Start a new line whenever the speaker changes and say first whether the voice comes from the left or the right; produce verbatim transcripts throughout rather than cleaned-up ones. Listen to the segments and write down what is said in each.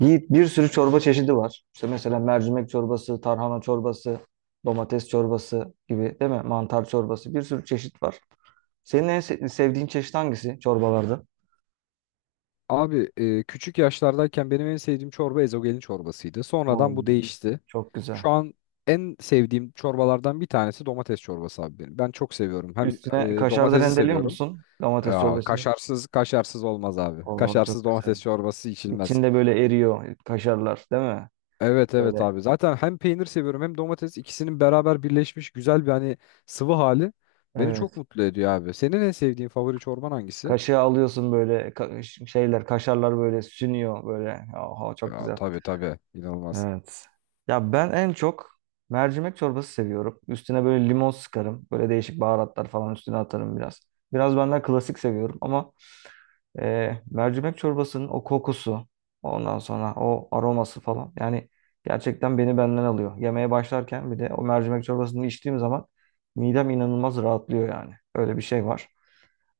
right: Yiğit bir sürü çorba çeşidi var. İşte mesela mercimek çorbası, tarhana çorbası, domates çorbası gibi değil mi? Mantar çorbası bir sürü çeşit var. Senin en se- sevdiğin çeşit hangisi çorbalarda?
left: Abi e, küçük yaşlardayken benim en sevdiğim çorba ezogelin çorbasıydı.
right: Oo,
left: Sonradan bu değişti.
right: çok
left: Şu
right: güzel.
left: an en sevdiğim çorbalardan bir tanesi domates çorbası abi benim. Ben çok seviyorum. Hem
right: Üstüne
left: e,
right: kaşar da
left: domatesi
right: rendeliyor
left: seviyorum.
right: musun domates
left: Aa,
right: çorbasını?
left: kaşarsız kaşarsız olmaz abi.
right: Oo,
left: Kaşarsız
right: çok güzel.
left: domates çorbası içilmez.
right: İçinde böyle eriyor kaşarlar değil mi?
left: Evet evet
right: Böyle,
left: abi. Zaten hem peynir seviyorum hem domates ikisinin beraber birleşmiş güzel bir hani sıvı hali beni çok
right: evet.
left: mutlu ediyor abi. Senin en sevdiğin favori çorban hangisi?
right: Kaşığı alıyorsun böyle ka- şeyler, kaşarlar böyle sünüyor böyle. Oha, çok
left: Aa,
right: güzel.
left: tabii tabii. İnanılmaz.
right: Evet. Ya ben en çok mercimek çorbası seviyorum. Üstüne böyle limon sıkarım. Böyle değişik baharatlar falan üstüne atarım biraz. Biraz ben daha klasik seviyorum ama e, mercimek çorbasının o kokusu, ondan sonra o aroması falan. Yani gerçekten beni benden alıyor. Yemeğe başlarken bir de o mercimek çorbasını içtiğim zaman midem inanılmaz rahatlıyor yani. Öyle bir şey var.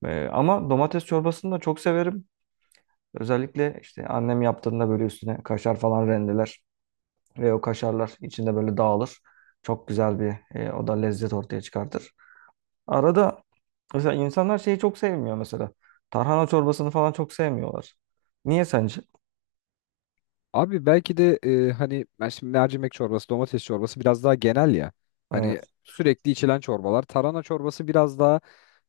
right: E, ama domates çorbasını da çok severim. Özellikle işte annem yaptığında böyle üstüne kaşar falan rendeler. Ve o kaşarlar içinde böyle dağılır. Çok güzel bir. E, o da lezzet ortaya çıkartır. Arada mesela insanlar şeyi çok sevmiyor mesela. Tarhana çorbasını falan çok sevmiyorlar. Niye sence?
left: Abi belki de e, hani ben şimdi mercimek çorbası, domates çorbası biraz daha genel ya. Hani
right: Evet.
left: sürekli içilen çorbalar. Tarhana çorbası biraz daha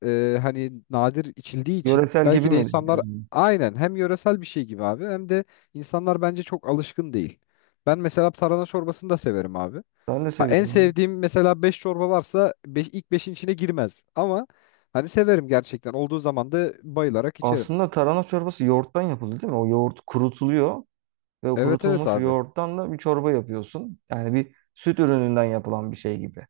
left: e, hani nadir içildiği için
right: Yöresel gibi
left: belki de
right: mi?
left: insanlar
right: Yani
left: aynen hem yöresel bir şey gibi abi hem de insanlar bence çok alışkın değil. Ben mesela tarhana çorbasını da severim abi.
right: ben de
left: Ha, en
right: seviyorum.
left: sevdiğim mesela beş çorba varsa beş, ilk beşin içine girmez. Ama hani severim gerçekten. Olduğu zaman da bayılarak içerim.
right: Aslında tarhana çorbası yoğurttan yapıldı değil mi? O yoğurt kurutuluyor ve o
left: Evet evet
right: kurutulmuş
left: abi.
right: yoğurttan da bir çorba yapıyorsun. Yani bir süt ürününden yapılan bir şey gibi.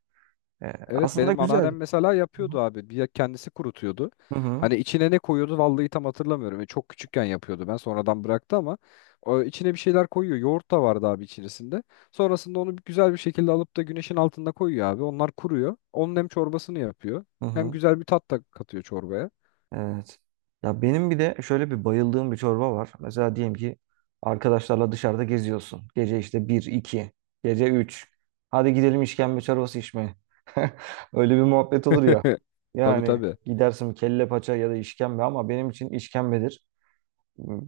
right: E,
left: Evet
right: aslında
left: benim
right: güzel.
left: anneannem mesela
right: Hı
left: yapıyordu abi. Bir kendisi kurutuyordu.
right: hı. Hı hı.
left: Hani içine ne koyuyordu vallahi tam hatırlamıyorum. E, çok küçükken yapıyordu ben sonradan bıraktı ama o içine bir şeyler koyuyor. Yoğurt da vardı abi içerisinde. Sonrasında onu güzel bir şekilde alıp da güneşin altında koyuyor abi. Onlar kuruyor. Onun hem çorbasını yapıyor
right: Hı
left: hem
right: hı.
left: güzel bir tat da katıyor çorbaya.
right: Evet. Ya benim bir de şöyle bir bayıldığım bir çorba var. Mesela diyelim ki arkadaşlarla dışarıda geziyorsun. Gece işte bir, iki, gece üç. Hadi gidelim işkembe çorbası içmeye. Öyle bir muhabbet olur ya.
left: Tabii
right: Yani
left: tabii.
right: gidersin kelle paça ya da işkembe ama benim için işkembedir.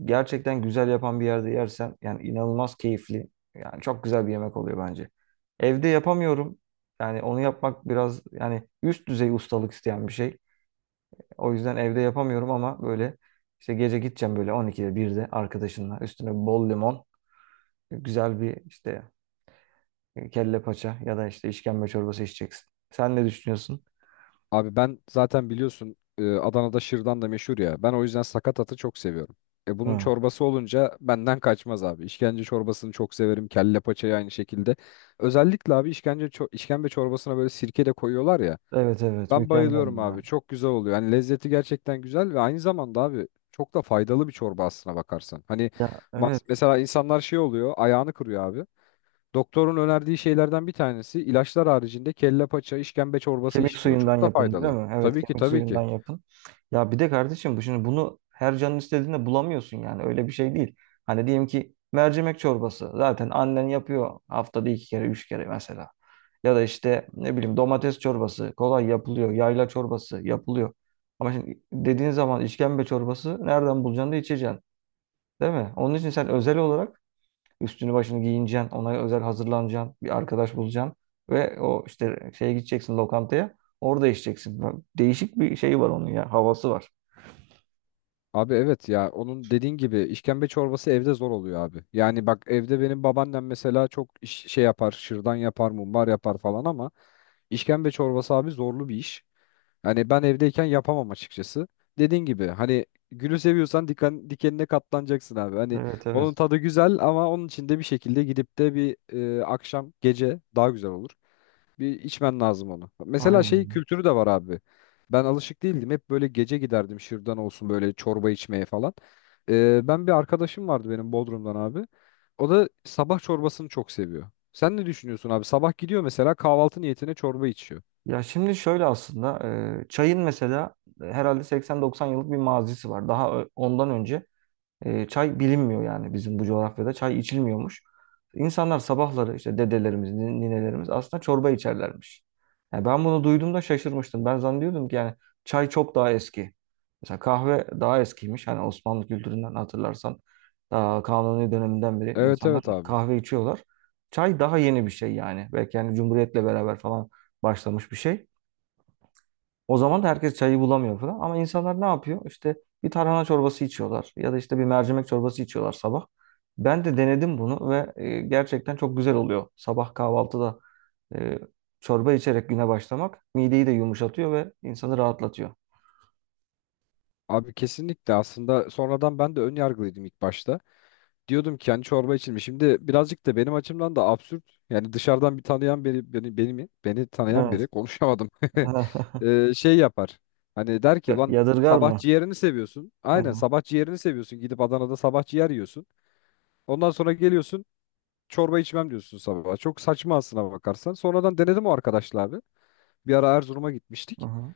right: Gerçekten güzel yapan bir yerde yersen yani inanılmaz keyifli. Yani çok güzel bir yemek oluyor bence. Evde yapamıyorum. Yani onu yapmak biraz yani üst düzey ustalık isteyen bir şey. O yüzden evde yapamıyorum ama böyle işte gece gideceğim böyle on ikide birde arkadaşınla üstüne bol limon, güzel bir işte e, kelle paça ya da işte işkembe çorbası içeceksin. Sen ne düşünüyorsun?
left: Abi ben zaten biliyorsun e, Adana'da şırdan da meşhur ya. Ben o yüzden sakatatı çok seviyorum. E bunun
right: Hı.
left: çorbası olunca benden kaçmaz abi. İşkence çorbasını çok severim. Kelle paçayı aynı şekilde. Özellikle abi işkence ço- işkembe çorbasına böyle sirke de koyuyorlar ya.
right: Evet, evet,
left: Ben
right: mükemmel
left: bayılıyorum
right: bunlar.
left: abi. Çok güzel oluyor. Hani lezzeti gerçekten güzel ve aynı zamanda abi çok da faydalı bir çorba aslına bakarsan. Hani
right: Ya, evet.
left: mas- mesela insanlar şey oluyor, ayağını kırıyor abi. Doktorun önerdiği şeylerden bir tanesi ilaçlar haricinde kelle paça, işkembe çorbası
right: Kemik
left: iç diyor.
right: suyundan
left: Çok da
right: yapın değil
left: faydalı.
right: mi? Evet,
left: Tabii ki
right: kemik
left: tabii
right: suyundan
left: ki.
right: yapın. Ya bir de kardeşim bu şimdi bunu her canın istediğinde bulamıyorsun yani öyle bir şey değil. Hani diyelim ki mercimek çorbası zaten annen yapıyor haftada iki kere üç kere mesela. Ya da işte ne bileyim domates çorbası kolay yapılıyor. Yayla çorbası yapılıyor. Ama şimdi dediğin zaman işkembe çorbası nereden bulacaksın da içeceksin değil mi? Onun için sen özel olarak üstünü başını giyineceksin. Ona özel hazırlanacaksın. Bir arkadaş bulacaksın. Ve o işte şeye gideceksin, lokantaya. Orada içeceksin. Bak, değişik bir şey var onun ya. Havası var.
left: Abi evet ya onun dediğin gibi işkembe çorbası evde zor oluyor abi. Yani bak evde benim babaannem mesela çok iş- şey yapar, şırdan yapar, mumbar yapar falan ama işkembe çorbası abi zorlu bir iş. Hani ben evdeyken yapamam açıkçası. Dediğin gibi hani gülü seviyorsan diken, dikenine katlanacaksın abi. Hani
right: Evet,
left: onun
right: evet.
left: tadı güzel ama onun için de bir şekilde gidip de bir e, akşam gece daha güzel olur. Bir içmen lazım onu. Mesela şey
right: Aynen.
left: kültürü de var abi. Ben alışık değildim. Hep böyle gece giderdim şırdan olsun böyle çorba içmeye falan. Ee, ben bir arkadaşım vardı benim Bodrum'dan abi. O da sabah çorbasını çok seviyor. Sen ne düşünüyorsun abi? Sabah gidiyor mesela kahvaltı niyetine çorba içiyor.
right: Ya şimdi şöyle aslında e, çayın mesela herhalde seksen doksan yıllık bir mazisi var. Daha ö- ondan önce E, çay bilinmiyor yani bizim bu coğrafyada. Çay içilmiyormuş. İnsanlar sabahları işte dedelerimiz, nin- ninelerimiz aslında çorba içerlermiş. Yani ben bunu duyduğumda şaşırmıştım. Ben zannediyordum ki yani çay çok daha eski. Mesela kahve daha eskiymiş. Hani Osmanlı kültüründen hatırlarsan daha Kanuni döneminden beri
left: Evet
right: insanlar
left: evet abi.
right: kahve içiyorlar. Çay daha yeni bir şey yani. Belki yani Cumhuriyet'le beraber falan başlamış bir şey. O zaman da herkes çayı bulamıyor falan. Ama insanlar ne yapıyor? İşte bir tarhana çorbası içiyorlar ya da işte bir mercimek çorbası içiyorlar sabah. Ben de denedim bunu ve e, gerçekten çok güzel oluyor. Sabah kahvaltıda e, çorba içerek güne başlamak mideyi de yumuşatıyor ve insanı rahatlatıyor.
left: Abi kesinlikle, aslında sonradan ben de ön yargılıydım ilk başta. Diyordum ki hani çorba içilmiş. Şimdi birazcık da benim açımdan da absürt. Yani dışarıdan bir tanıyan biri beni beni mi? Beni tanıyan
right: Evet.
left: biri konuşamadım. Ee, şey yapar. Hani der ki lan
right: Yadırgar
left: sabah
right: mı?
left: ciğerini seviyorsun.
right: Hı hı.
left: Aynen sabah ciğerini seviyorsun. Gidip Adana'da sabah ciğer yiyorsun. Ondan sonra geliyorsun çorba içmem diyorsun sabah. Çok saçma aslına bakarsan. Sonradan denedim o arkadaşla abi. Bir ara Erzurum'a
right: Hı
left: gitmiştik.
right: hı.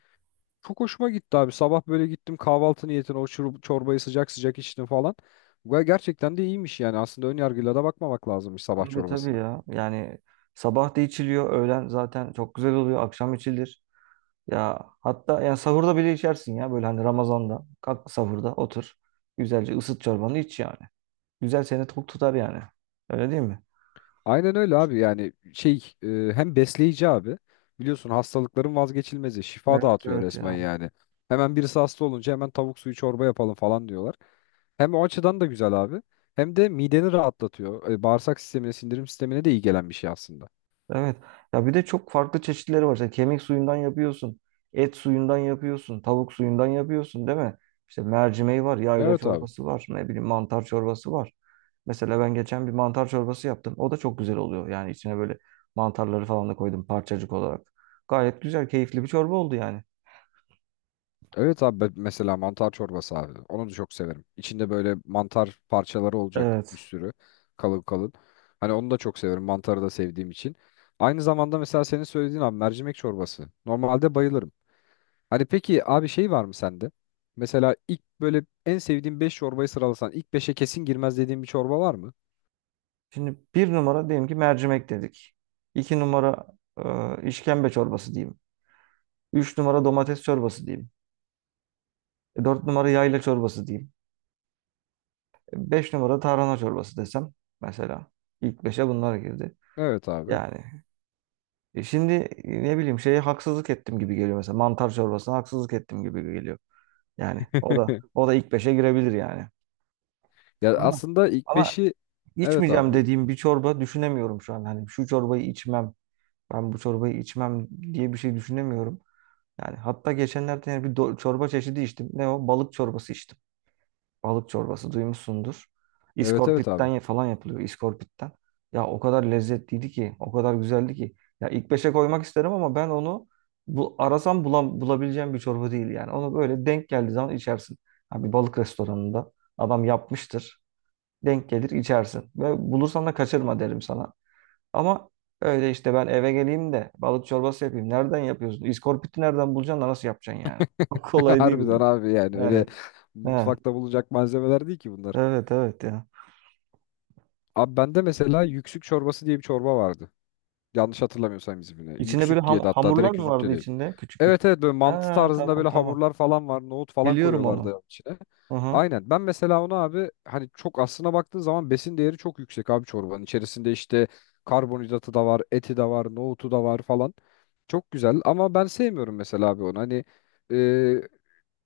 left: Çok hoşuma gitti abi. Sabah böyle gittim kahvaltı niyetine o şurup, çorbayı sıcak sıcak içtim falan. Ve gerçekten de iyiymiş yani. Aslında ön yargıyla da bakmamak lazımmış sabah
right: Tabii, tabii
left: çorbasına.
right: ya. Yani sabah da içiliyor, öğlen zaten çok güzel oluyor, akşam içilir. Ya hatta ya sahurda bile içersin ya böyle hani Ramazan'da. Kalk sahurda otur. Güzelce ısıt çorbanı iç yani. Güzel seni tok tutar yani. Öyle değil mi?
left: Aynen öyle abi, yani şey, e, hem besleyici abi. Biliyorsun hastalıkların vazgeçilmezi. Şifa
right: Evet,
left: dağıtıyor
right: evet
left: resmen
right: ya.
left: yani. Hemen birisi hasta olunca hemen tavuk suyu çorba yapalım falan diyorlar. Hem o açıdan da güzel abi. Hem de mideni rahatlatıyor. E, bağırsak sistemine, sindirim sistemine de iyi gelen bir şey aslında.
right: Evet. Ya bir de çok farklı çeşitleri var. İşte kemik suyundan yapıyorsun. Et suyundan yapıyorsun. Tavuk suyundan yapıyorsun değil mi? İşte mercimeği var. Yayla
left: Evet abi.
right: çorbası var. Ne bileyim mantar çorbası var. Mesela ben geçen bir mantar çorbası yaptım. O da çok güzel oluyor. Yani içine böyle mantarları falan da koydum parçacık olarak. Gayet güzel, keyifli bir çorba oldu yani.
left: Evet abi ben- mesela mantar çorbası abi. Onu da çok severim. İçinde böyle mantar parçaları olacak bir
right: Evet.
left: sürü kalın kalın. Hani onu da çok severim. Mantarı da sevdiğim için. Aynı zamanda mesela senin söylediğin abi mercimek çorbası. Normalde bayılırım. Hani peki abi şey var mı sende? Mesela ilk böyle en sevdiğin beş çorbayı sıralasan ilk beşe kesin girmez dediğin bir çorba var mı?
right: Şimdi bir numara diyelim ki mercimek dedik. İki numara e, işkembe çorbası diyeyim. Üç numara domates çorbası diyeyim. E, Dört numara yayla çorbası diyeyim. E, Beş numara tarhana çorbası desem mesela. İlk beşe bunlar girdi.
left: Evet abi.
right: Yani e, şimdi e, ne bileyim şeye haksızlık ettim gibi geliyor mesela. Mantar çorbasına haksızlık ettim gibi geliyor. Yani o da o da ilk beşe girebilir yani.
left: Ya
right: Ama
left: aslında ilk
right: ama
left: beşi evet abi
right: içmeyeceğim
left: buyur.
right: dediğim bir çorba düşünemiyorum şu an. Hani şu çorbayı içmem, ben bu çorbayı içmem diye bir şey düşünemiyorum. Yani hatta geçenlerde yani bir do- çorba çeşidi içtim. Ne o? Balık çorbası içtim. Balık çorbası duymuşsundur.
left: Evet evet
right: İskorpitten
left: abi.
right: ya- falan yapılıyor. İskorpitten. Ya o kadar lezzetliydi ki, o kadar güzeldi ki. Ya ilk beşe koymak isterim ama ben onu bu arasam bulam bulabileceğim bir çorba değil yani. Onu böyle denk geldiği zaman içersin. Ha, bir balık restoranında adam yapmıştır. Denk gelir içersin. Ve bulursan da kaçırma derim sana. Ama öyle işte ben eve geleyim de balık çorbası yapayım. Nereden yapıyorsun? İskorpiti nereden bulacaksın da nasıl yapacaksın yani? Kolay değil
left: Harbiden
right: yani.
left: abi yani öyle
right: Yani. Ha,
left: mutfakta bulacak malzemeler değil ki bunlar.
right: evet, evet ya.
left: Abi bende mesela yüksük çorbası diye bir çorba vardı. Yanlış hatırlamıyorsam ismini.
right: İçinde böyle
left: Yüksük diye de
right: ham-
left: hatta,
right: hamurlar
left: direkt
right: mı
left: yüzük de
right: vardı
left: değil.
right: içinde? Küçük
left: Evet
right: küçük.
left: evet böyle mantı
right: Ha,
left: tarzında
right: tamam,
left: böyle
right: tamam.
left: hamurlar falan var. Nohut falan
right: Biliyorum onu.
left: koyuyorlardı içine.
right: Hı hı.
left: Aynen. Ben mesela onu abi hani, çok aslına baktığın zaman besin değeri çok yüksek abi çorbanın. İçerisinde işte karbonhidratı da var, eti de var, nohutu da var falan. Çok güzel ama ben sevmiyorum mesela abi onu. Hani e,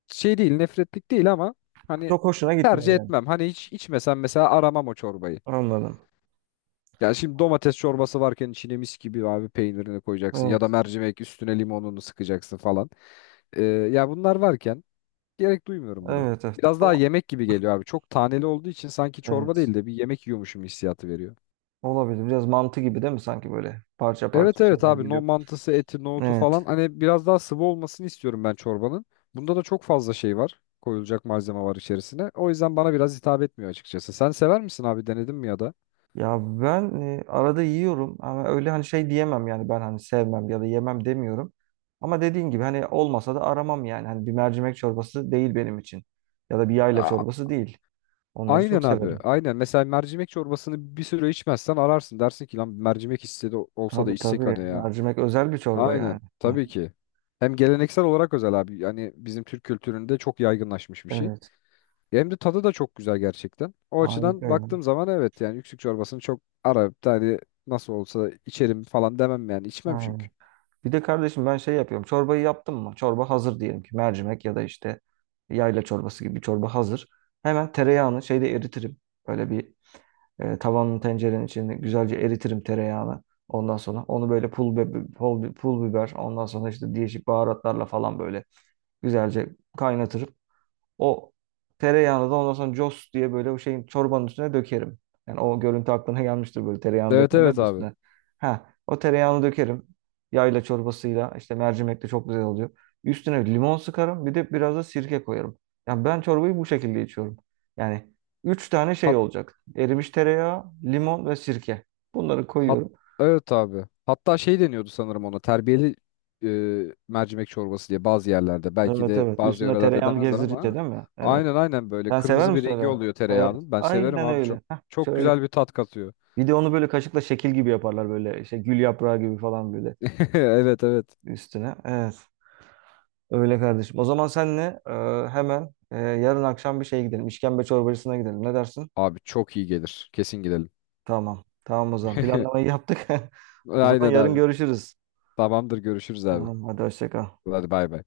left: şey değil, nefretlik değil ama hani
right: Çok hoşuna
left: tercih
right: gitmiyor yani.
left: etmem. Hani hiç içmesem mesela aramam o çorbayı.
right: Anladım.
left: Yani şimdi domates çorbası varken içine mis gibi abi peynirini koyacaksın ya da
right: Evet.
left: mercimek üstüne limonunu sıkacaksın falan. Ee, ya bunlar varken gerek duymuyorum buna.
right: Evet, evet.
left: Biraz
right: Ama,
left: daha yemek gibi geliyor abi. Çok taneli olduğu için sanki çorba
right: evet.
left: değil de bir yemek yiyormuşum hissiyatı veriyor.
right: Olabilir. Biraz mantı gibi değil mi? Sanki böyle parça
left: Evet
right: parça
left: evet
right: şeyler
left: abi, no
right: geliyor.
left: mantısı, eti, nohutu falan,
right: Evet.
left: hani biraz daha sıvı olmasını istiyorum ben çorbanın. Bunda da çok fazla şey var. Koyulacak malzeme var içerisine. O yüzden bana biraz hitap etmiyor açıkçası. Sen sever misin abi, denedin mi ya da?
right: Ya ben e, arada yiyorum ama öyle hani şey diyemem yani ben hani sevmem ya da yemem demiyorum. Ama dediğin gibi hani olmasa da aramam yani. Hani bir mercimek çorbası değil benim için. Ya da bir yayla
left: Aa,
right: çorbası değil. Onları
left: aynen
right: çok
left: abi.
right: severim.
left: Aynen. Mesela mercimek çorbasını bir süre içmezsen ararsın. Dersin ki lan mercimek hisse de olsa da
right: Tabii,
left: içsek
right: tabii.
left: hani ya.
right: Mercimek özel bir çorba
left: Aynen.
right: yani. Hı.
left: Tabii ki. Hem geleneksel olarak özel abi. Yani bizim Türk kültüründe çok yaygınlaşmış bir şey.
right: Evet.
left: Hem de tadı da çok güzel gerçekten. O açıdan
right: Harikaydı.
left: baktığım zaman evet yani yüksük çorbasını çok ara. Yani nasıl olsa içerim falan demem yani. İçmem çünkü.
right: Aynen. Bir de kardeşim ben şey yapıyorum. Çorbayı yaptım mı? Çorba hazır diyelim ki mercimek ya da işte yayla çorbası gibi bir çorba hazır. Hemen tereyağını şeyde eritirim. Böyle bir. E, tavanın tencerenin içinde güzelce eritirim tereyağını. Ondan sonra onu böyle pul, be, pul, pul biber, ondan sonra işte değişik baharatlarla falan böyle güzelce kaynatırım. O tereyağını da ondan sonra cos diye böyle o şeyin çorbanın üstüne dökerim. Yani o görüntü aklına gelmiştir böyle tereyağını
left: Evet
right: dökerler
left: evet
right: ya
left: abi.
right: üstüne. Ha, o tereyağını dökerim. Yayla çorbasıyla işte mercimek de çok güzel oluyor. Üstüne limon sıkarım bir de biraz da sirke koyarım. Yani ben çorbayı bu şekilde içiyorum. Yani üç tane şey olacak. Erimiş tereyağı, limon ve sirke. Bunları
left: Hat
right: koyuyorum.
left: evet abi. Hatta şey deniyordu sanırım ona terbiyeli e, mercimek çorbası diye bazı yerlerde. Belki
right: Evet,
left: de
right: evet.
left: bazı
right: Üstüne
left: yörelerde
right: tereyağını
left: demezler
right: gezdirince
left: ama
right: değil mi? Evet.
left: aynen aynen böyle
right: Sen sever
left: kırmızı bir
right: misin
left: rengi
right: öyle?
left: oluyor
right: Evet.
left: tereyağının. Ben severim
right: Aynen
left: abi, çok
right: öyle. Heh,
left: çok
right: şöyle.
left: güzel bir tat katıyor.
right: Bir de onu böyle kaşıkla şekil gibi yaparlar, böyle işte gül yaprağı gibi falan böyle
left: Evet evet.
right: üstüne. Evet. Öyle kardeşim. O zaman senle e, hemen e, yarın akşam bir şeye gidelim. İşkembe çorbacısına gidelim. Ne dersin?
left: Abi çok iyi gelir. Kesin gidelim.
right: Tamam. Tamam o zaman. Planlamayı yaptık. O zaman
left: Aynen
right: yarın
left: abi.
right: görüşürüz.
left: Tamamdır, görüşürüz abi.
right: Tamam. Hadi hoşça kal.
left: Hadi bay bay.